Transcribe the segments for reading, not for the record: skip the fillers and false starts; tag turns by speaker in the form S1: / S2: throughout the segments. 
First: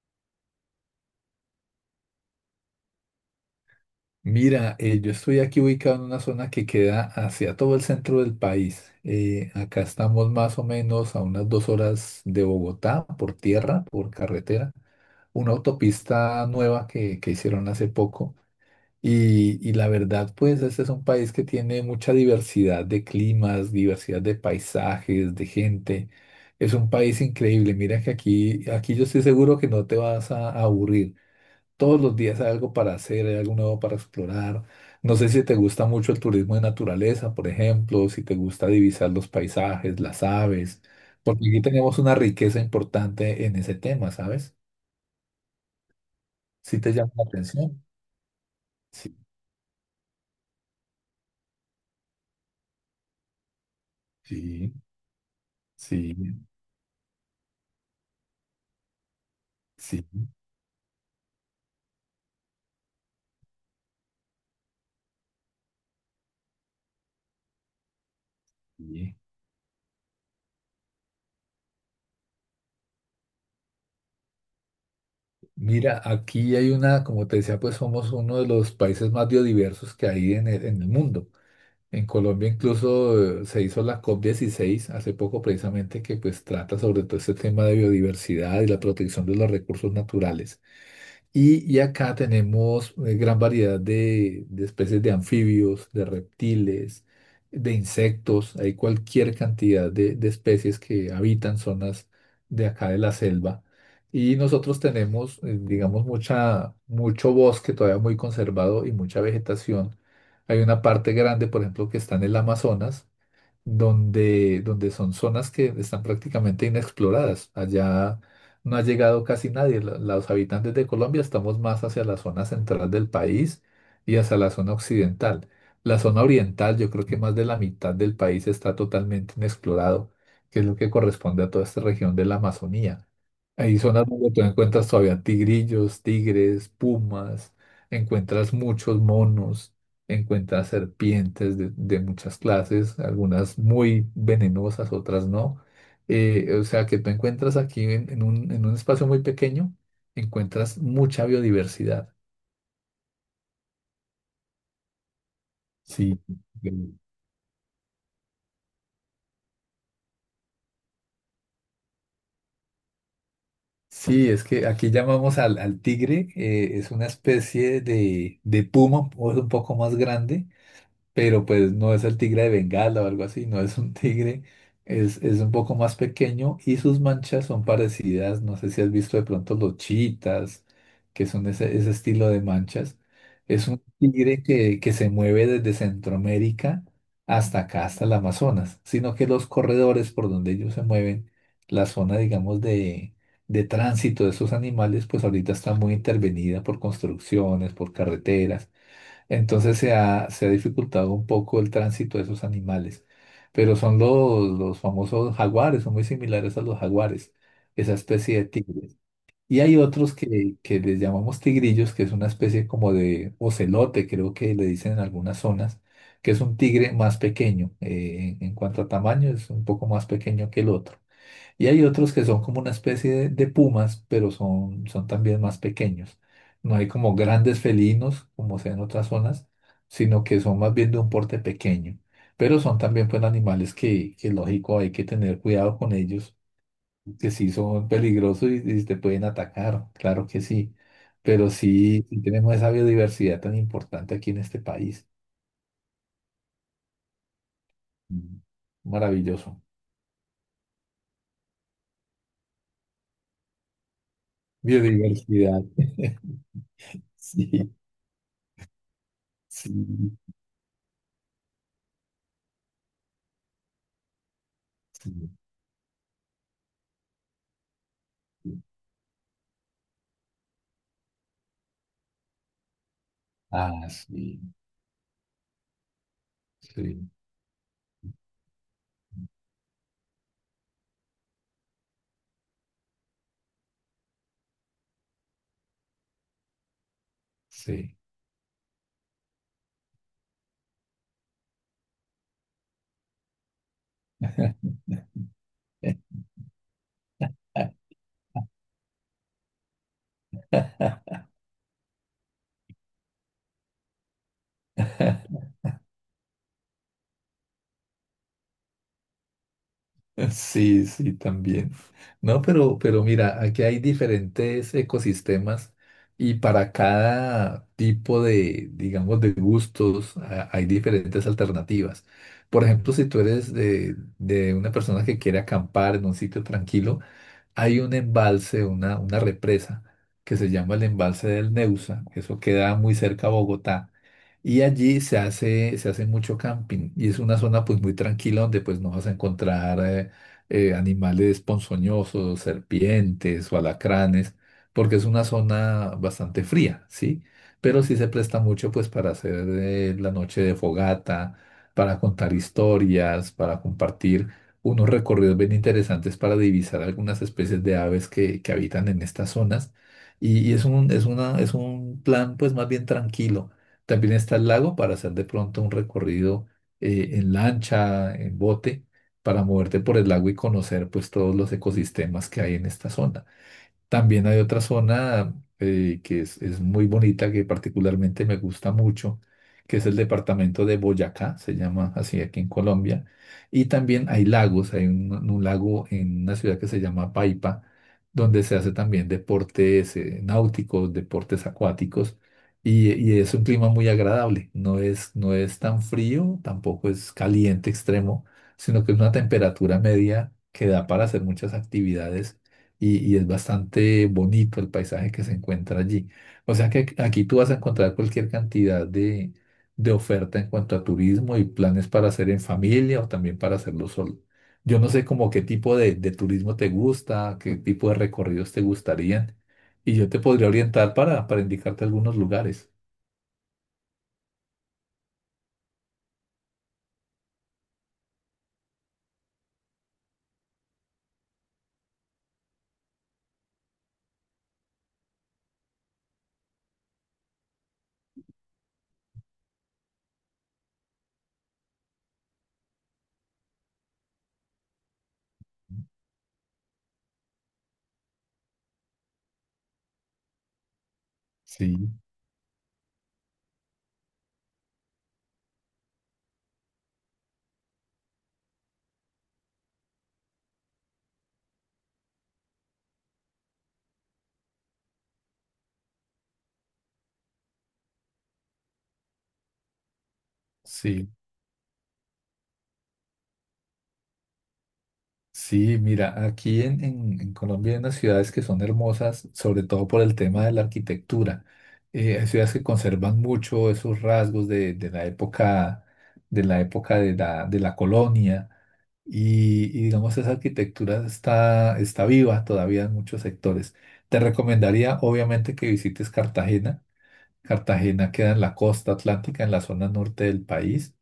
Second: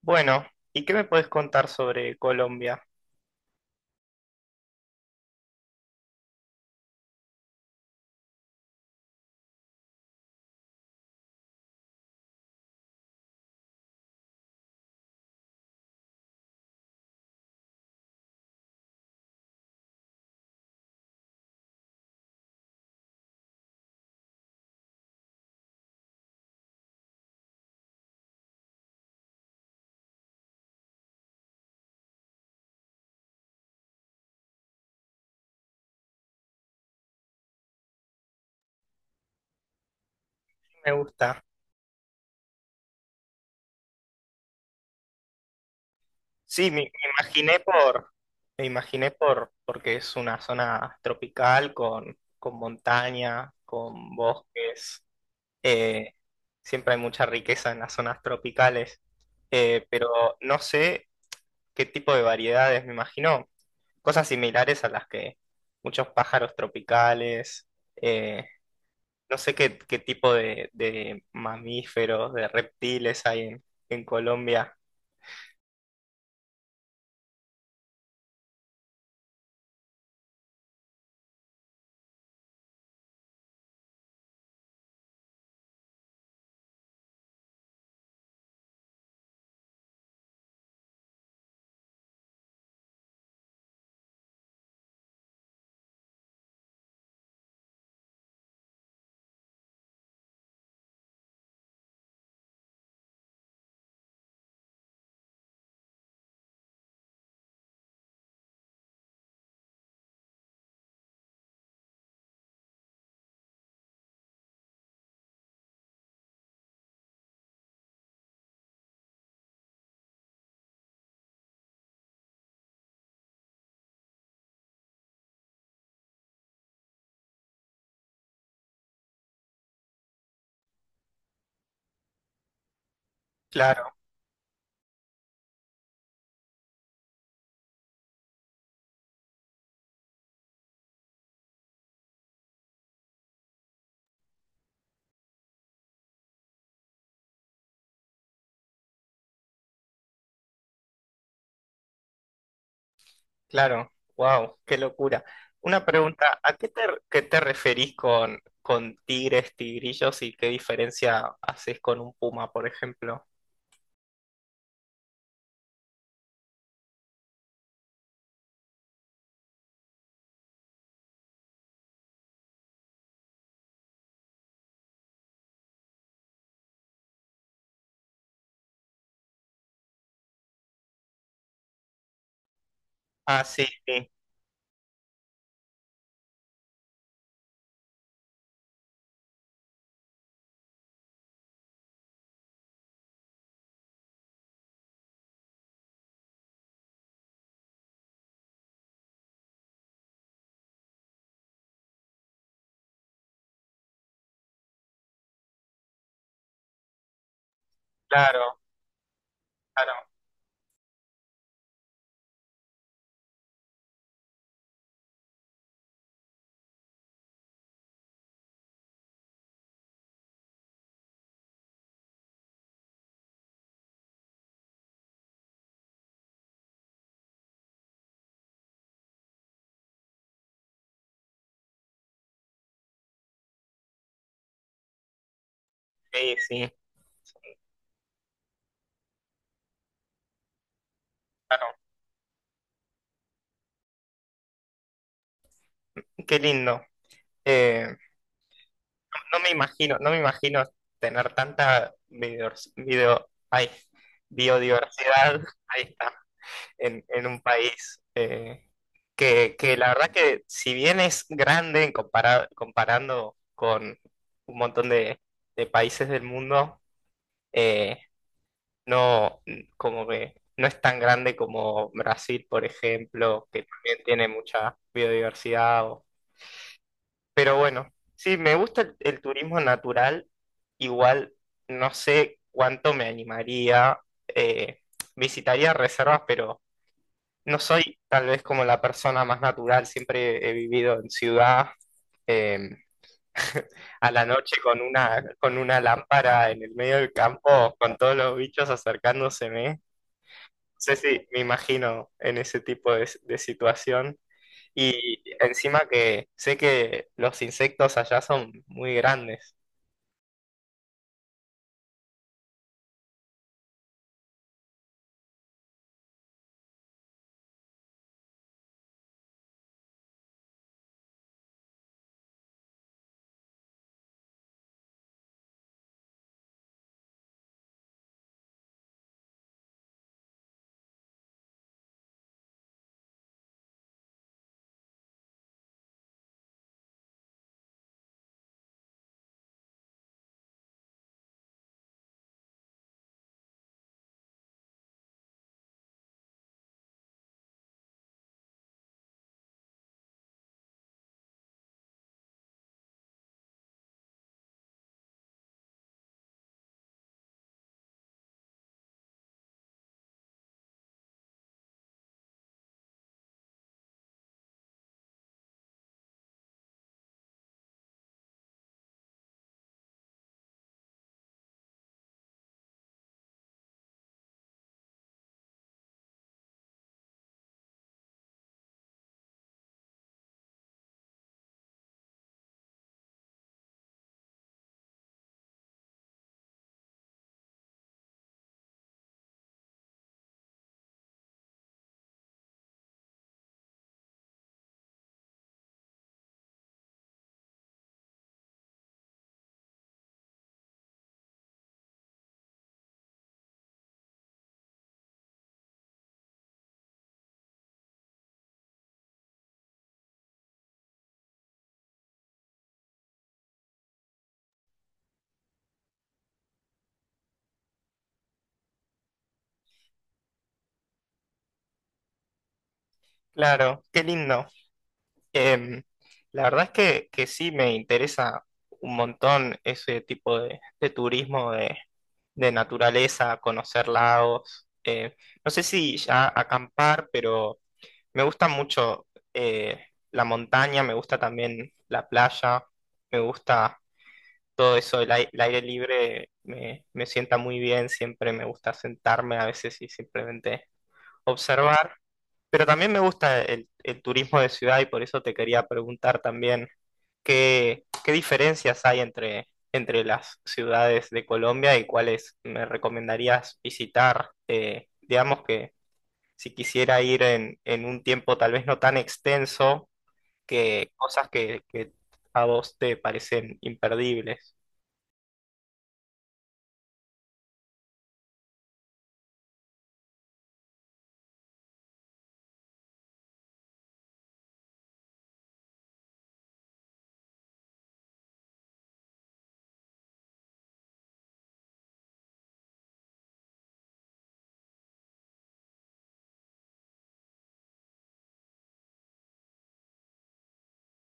S1: Bueno, ¿y qué me puedes contar sobre Colombia?
S2: Mira, yo estoy aquí ubicado en una zona que queda hacia todo el centro del país. Acá estamos más o menos a unas 2 horas de Bogotá por tierra, por carretera, una autopista nueva que hicieron hace poco. Y la verdad, pues este es un país que tiene mucha diversidad de climas, diversidad de paisajes, de gente. Es un país increíble. Mira que aquí yo estoy seguro que no te vas a aburrir. Todos los días hay algo para hacer, hay algo nuevo para explorar. No sé si te gusta mucho el turismo de naturaleza, por ejemplo, si te gusta divisar los paisajes, las aves,
S1: Me gusta.
S2: porque aquí tenemos una riqueza importante en ese tema, ¿sabes?
S1: Sí,
S2: Si
S1: me,
S2: te
S1: me
S2: llama la
S1: imaginé
S2: atención. Sí,
S1: porque es una zona tropical con montaña, con
S2: sí,
S1: bosques. eh,
S2: sí,
S1: Siempre hay mucha riqueza en las zonas tropicales, eh,
S2: sí,
S1: pero no sé qué tipo de variedades, me imagino. Cosas similares a las que muchos pájaros tropicales. eh,
S2: sí.
S1: No sé qué tipo de mamíferos, de reptiles hay en Colombia.
S2: Mira, aquí hay una, como te decía, pues somos uno de los países más biodiversos que hay en el mundo. En Colombia incluso se hizo la COP16 hace poco precisamente que pues trata sobre todo este tema de biodiversidad y la protección de los recursos naturales. Y acá tenemos gran variedad de especies de anfibios, de reptiles, de insectos. Hay cualquier cantidad de especies que habitan zonas de acá de la selva. Y nosotros tenemos, digamos, mucho bosque todavía muy conservado y mucha vegetación. Hay una parte grande, por ejemplo, que está en el Amazonas donde son zonas que están prácticamente inexploradas. Allá no ha llegado casi nadie. Los habitantes de Colombia estamos más hacia la zona central del país y hacia la zona occidental. La zona oriental, yo creo que más de la mitad del país está totalmente inexplorado, que es lo que corresponde a toda esta región de la Amazonía. Hay
S1: Claro,
S2: zonas donde tú encuentras todavía tigrillos, tigres, pumas, encuentras muchos monos, encuentras serpientes de muchas clases, algunas muy venenosas, otras no. O sea que tú encuentras aquí en un espacio muy pequeño, encuentras mucha biodiversidad.
S1: claro. Wow, qué locura. Una
S2: Sí.
S1: pregunta,
S2: Mm.
S1: ¿qué te referís con tigres, tigrillos y qué diferencia haces con un puma, por ejemplo?
S2: Sí, es que aquí llamamos al tigre, es una especie de puma, o es un poco más grande, pero pues no es el tigre de Bengala o algo así, no es un tigre, es un poco más pequeño y sus manchas son parecidas, no sé si has visto de pronto los chitas, que son ese estilo de manchas.
S1: Ah, sí,
S2: Es un
S1: sí,
S2: tigre que se mueve desde Centroamérica hasta acá, hasta el Amazonas, sino que los corredores por donde ellos se mueven, la zona, digamos, de tránsito de esos animales, pues ahorita está muy intervenida por construcciones, por carreteras. Entonces se ha dificultado un poco el tránsito de esos animales. Pero son los famosos jaguares, son muy similares a los jaguares, esa especie de
S1: claro,
S2: tigres. Y hay
S1: claro,
S2: otros que les llamamos tigrillos, que es una especie como de ocelote, creo que le dicen en algunas zonas, que es un tigre más pequeño. En cuanto a tamaño, es un poco más pequeño que el otro. Y hay otros que son como una especie de pumas, pero son también más pequeños. No hay como grandes felinos, como sea en otras zonas, sino que son más bien de un porte pequeño. Pero son también pues animales que lógico hay que tener cuidado con
S1: sí,
S2: ellos,
S1: sí,
S2: que sí son peligrosos y te pueden atacar, claro que sí. Pero
S1: claro.
S2: sí, sí tenemos esa biodiversidad tan importante aquí en este país.
S1: Qué lindo. Eh,
S2: Mm, Maravilloso.
S1: no me imagino tener tanta biodiversidad, ay, biodiversidad,
S2: Biodiversidad.
S1: ahí está, en un
S2: Sí,
S1: país
S2: sí,
S1: que la verdad que si bien es grande en comparando con un montón
S2: sí.
S1: de países del mundo, eh, como que no es tan grande como Brasil, por ejemplo, que
S2: Ah,
S1: también tiene
S2: sí,
S1: mucha biodiversidad.
S2: sí,
S1: Pero bueno, sí, me gusta el turismo natural, igual no sé cuánto me animaría. eh, Visitaría reservas, pero no
S2: sí.
S1: soy tal vez como la persona más natural, siempre he vivido en ciudad. eh, a la noche con con una lámpara en el medio del campo, con todos los bichos acercándoseme. No sé si me imagino en ese tipo de situación. Y encima que sé que los insectos allá son muy grandes.
S2: Sí, sí, también. No, pero mira, aquí hay diferentes ecosistemas y para cada tipo de, digamos, de gustos hay diferentes alternativas. Por ejemplo, si tú eres de una persona que quiere acampar en un sitio tranquilo, hay un embalse, una represa que se llama el embalse del Neusa, eso queda muy cerca a Bogotá, y allí se hace mucho camping y es una zona pues muy tranquila donde pues no vas a encontrar animales ponzoñosos, serpientes o alacranes, porque es una zona bastante fría, ¿sí? Pero sí se presta mucho pues para hacer la noche de fogata, para contar historias, para compartir unos recorridos bien interesantes para divisar algunas especies de aves que habitan en estas zonas. Y es un, es una, es un plan pues más bien tranquilo. También está el lago para hacer de pronto un recorrido en lancha, en bote, para moverte por el lago y conocer pues todos los ecosistemas que hay en esta zona. También hay otra zona que es muy bonita, que particularmente me gusta mucho, que es el departamento de Boyacá, se llama así aquí en Colombia. Y también hay lagos, hay un lago en una ciudad que se llama Paipa, donde se hace también deportes náuticos, deportes acuáticos, y es un clima muy agradable. No es tan frío, tampoco es caliente extremo, sino que es una temperatura media que da para hacer muchas actividades y es bastante bonito el paisaje que se encuentra allí. O sea que aquí tú vas a encontrar cualquier cantidad de oferta en cuanto a turismo y planes para hacer en familia o también para hacerlo solo. Yo no sé como qué tipo de turismo te gusta, qué tipo de recorridos te gustarían y yo te podría orientar para indicarte algunos lugares.
S1: Claro, qué lindo. Em, la verdad es que sí me interesa un montón ese tipo de turismo de naturaleza, conocer lagos. No sé si ya acampar, pero me gusta mucho eh, la montaña, me gusta también la playa, me gusta todo eso, el aire libre me sienta muy bien, siempre me gusta sentarme a veces y simplemente observar.
S2: Sí,
S1: Pero también me gusta el turismo de ciudad y por eso te quería preguntar también qué diferencias hay entre las ciudades de Colombia y cuáles me recomendarías visitar. Digamos que si quisiera ir en un tiempo tal vez no tan extenso, que
S2: sí.
S1: cosas que a vos te parecen imperdibles.
S2: Sí, mira, aquí en Colombia hay unas ciudades que son hermosas, sobre todo por el tema de la arquitectura. Hay ciudades que conservan mucho esos rasgos de la época, de la, época de la colonia y digamos esa arquitectura está, está viva todavía en muchos sectores. Te recomendaría obviamente que visites Cartagena. Cartagena queda en la costa atlántica, en la zona norte del país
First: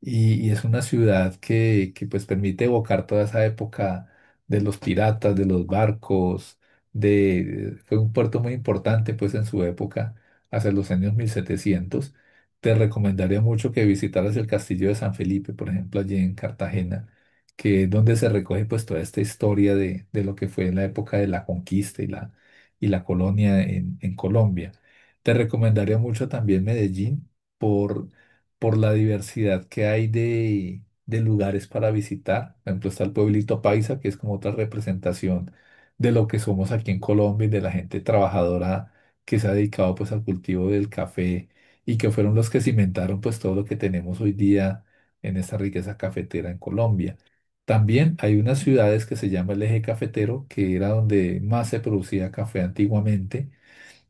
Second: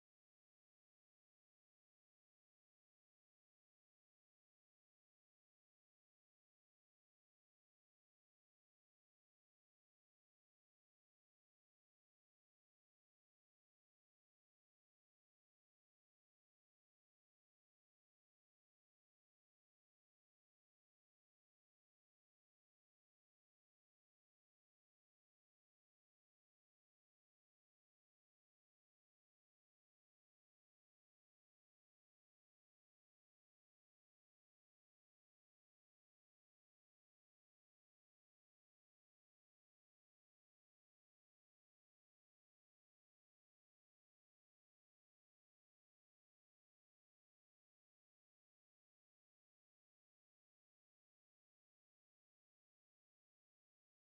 S2: y es una ciudad pues permite evocar toda esa época de los piratas, de los barcos, de, fue un puerto muy importante pues en su época, hacia los años 1700. Te recomendaría mucho que visitaras el castillo de San Felipe, por ejemplo, allí en Cartagena, que es donde se recoge pues toda esta historia de lo que fue en la época de la conquista y la colonia en Colombia. Te recomendaría mucho también Medellín por por la diversidad que hay de lugares para visitar. Por ejemplo, está el pueblito Paisa, que es como otra representación de lo que somos aquí en Colombia y de la gente trabajadora que se ha dedicado pues al cultivo del café y que fueron los que cimentaron pues todo lo que tenemos hoy día en esta riqueza cafetera en Colombia. También hay unas ciudades que se llama el Eje Cafetero, que era donde más se producía café antiguamente.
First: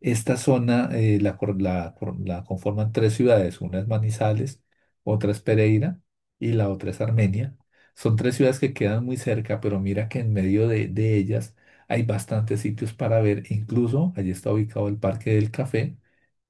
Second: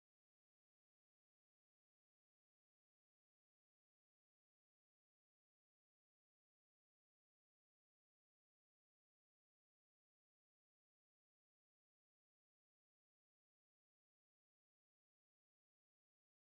S2: Esta zona la conforman tres ciudades, una es Manizales, otra es Pereira y la otra es Armenia. Son tres ciudades que quedan muy cerca, pero mira que en medio de ellas hay bastantes sitios para ver. Incluso allí está ubicado el Parque del Café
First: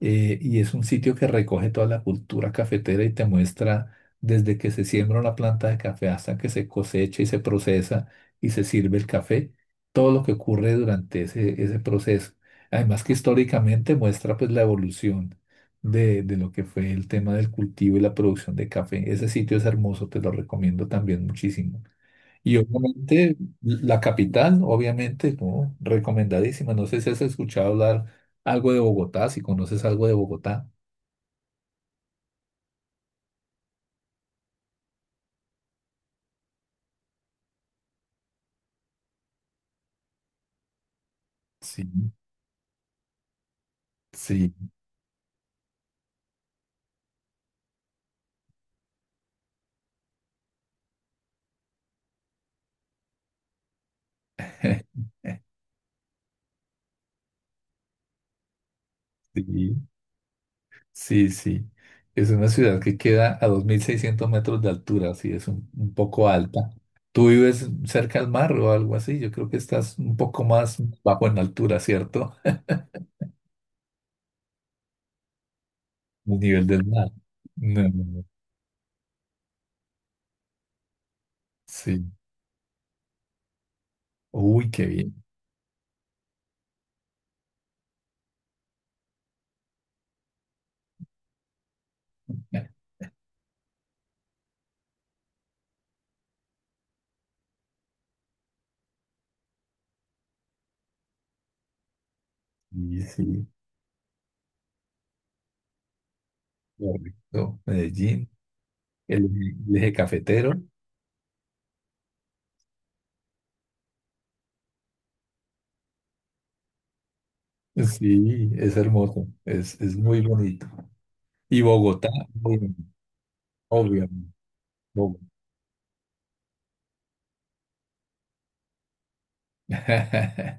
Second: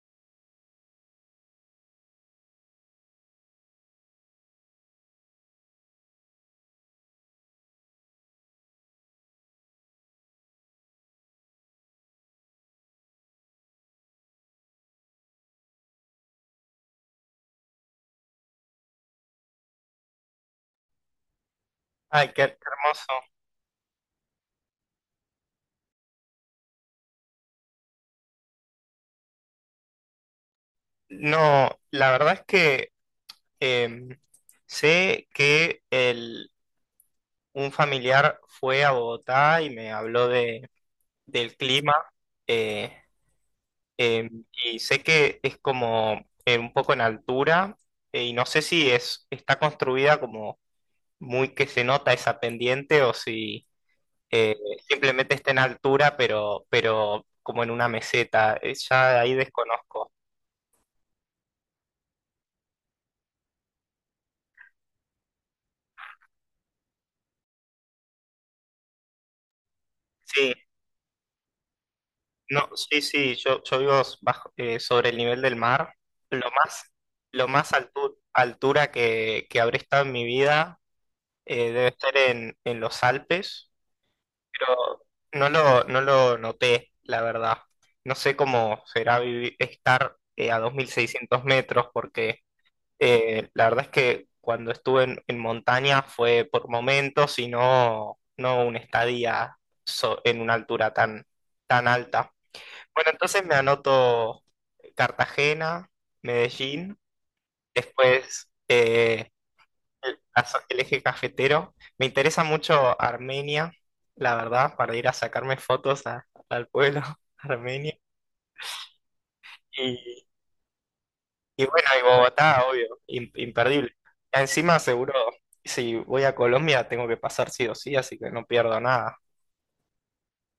S2: Y es un sitio que recoge toda la cultura cafetera y te muestra desde que se siembra una planta de café hasta que se cosecha y se procesa y se sirve el café, todo lo que ocurre durante ese proceso. Además que históricamente muestra pues la evolución de lo que fue el tema del cultivo y la producción de café. Ese sitio es hermoso, te lo recomiendo también muchísimo.
S1: Ay, qué
S2: Y
S1: hermoso.
S2: obviamente la capital, obviamente, ¿no? Recomendadísima. No sé si has escuchado hablar algo de Bogotá, si conoces algo de Bogotá.
S1: No, la verdad es que em, sé que un familiar fue a Bogotá y me habló del
S2: Sí,
S1: clima. eh, eh,
S2: sí,
S1: y sé que es como un poco en altura. Y no sé si es, está construida como muy que se nota esa pendiente o si eh, simplemente está en altura pero como en una meseta. Ya ahí
S2: sí.
S1: desconozco.
S2: Sí, sí. Es una ciudad que queda a 2600 metros de altura, así es un poco alta. ¿Tú vives cerca al mar o algo así? Yo creo que estás un poco
S1: Sí.
S2: más bajo en altura, ¿cierto?
S1: No, sí, sí, yo vivo bajo, sobre el nivel del mar.
S2: El
S1: Lo
S2: nivel
S1: más,
S2: del mar.
S1: lo más
S2: No, no, no.
S1: altura que habré estado en mi vida. Debe
S2: Sí.
S1: estar en los Alpes,
S2: Uy, qué
S1: pero
S2: bien.
S1: no lo noté, la verdad. No sé cómo será estar a 2.600 metros, porque la verdad es que cuando estuve en montaña fue por momentos y no una estadía en una altura tan alta.
S2: Sí,
S1: Bueno, entonces
S2: sí.
S1: me anoto Cartagena, Medellín,
S2: Correcto. Medellín,
S1: después
S2: el, eje el eje cafetero.
S1: el eje cafetero. Me interesa mucho Armenia, la verdad, para ir a sacarme fotos al pueblo armenio.
S2: Sí, es hermoso. Es muy
S1: Y,
S2: bonito. Y
S1: y bueno, y
S2: Bogotá, muy
S1: Bogotá, obvio, imperdible.
S2: obviamente.
S1: Encima seguro,
S2: Bogotá.
S1: si voy a Colombia tengo que pasar sí o sí, así que no pierdo nada.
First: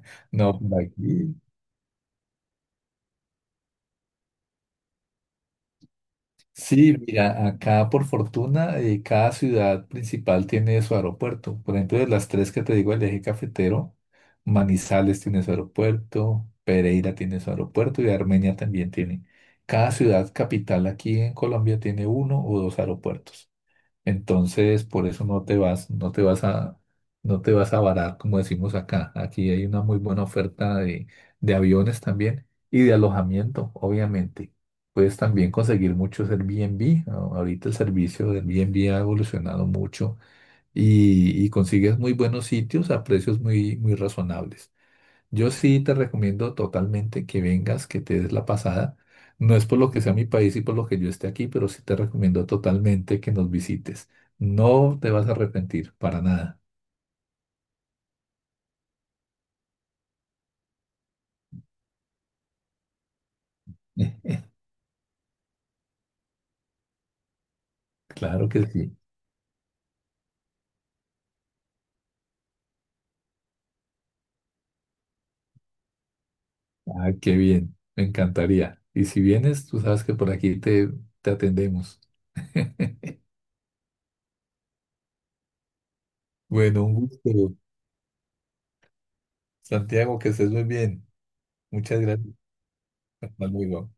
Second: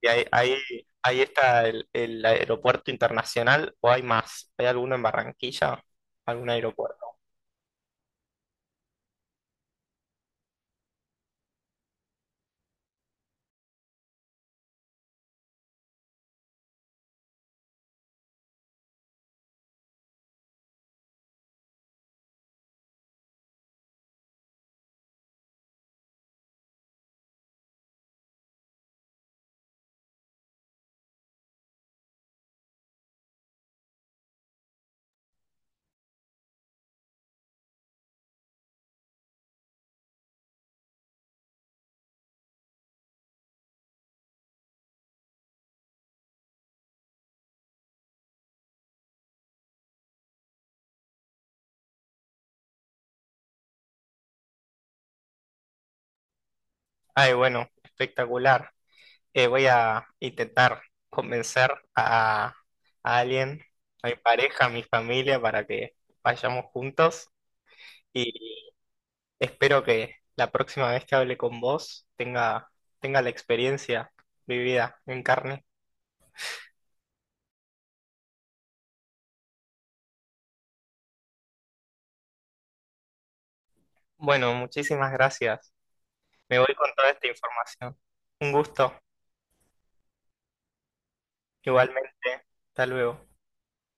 S1: Y ahí, ahí,
S2: No, por
S1: Ahí
S2: aquí.
S1: está el aeropuerto internacional, ¿o hay más? ¿Hay alguno en Barranquilla? ¿Algún
S2: Sí,
S1: aeropuerto?
S2: mira, acá por fortuna cada ciudad principal tiene su aeropuerto. Por ejemplo, de las tres que te digo, del eje cafetero, Manizales tiene su aeropuerto, Pereira tiene su aeropuerto y Armenia también tiene. Cada ciudad capital aquí en Colombia tiene uno o dos aeropuertos. Entonces, por eso no te vas a varar, como decimos acá. Aquí hay una muy buena oferta de aviones también y de alojamiento, obviamente. Puedes también conseguir muchos Airbnb. Ahorita el servicio de Airbnb ha evolucionado mucho y consigues muy buenos sitios a precios muy, muy razonables. Yo sí te recomiendo totalmente que vengas, que te des la pasada. No es por lo que sea mi país y por lo que yo esté aquí, pero sí te recomiendo totalmente que nos visites. No te vas a arrepentir, para nada.
S1: Ay, bueno, espectacular. Voy a intentar convencer a alguien, a mi pareja, a mi familia, para que vayamos juntos y
S2: Claro que sí.
S1: espero que la próxima vez que hable con vos tenga la experiencia vivida en carne.
S2: Ah, qué bien. Me encantaría. Y si vienes, tú sabes que por aquí te atendemos.
S1: Bueno, muchísimas gracias. Me voy
S2: Bueno,
S1: con
S2: un
S1: toda esta
S2: gusto,
S1: información. Un gusto,
S2: Santiago, que estés muy bien. Muchas
S1: igualmente.
S2: gracias.
S1: Hasta luego.
S2: Hasta luego.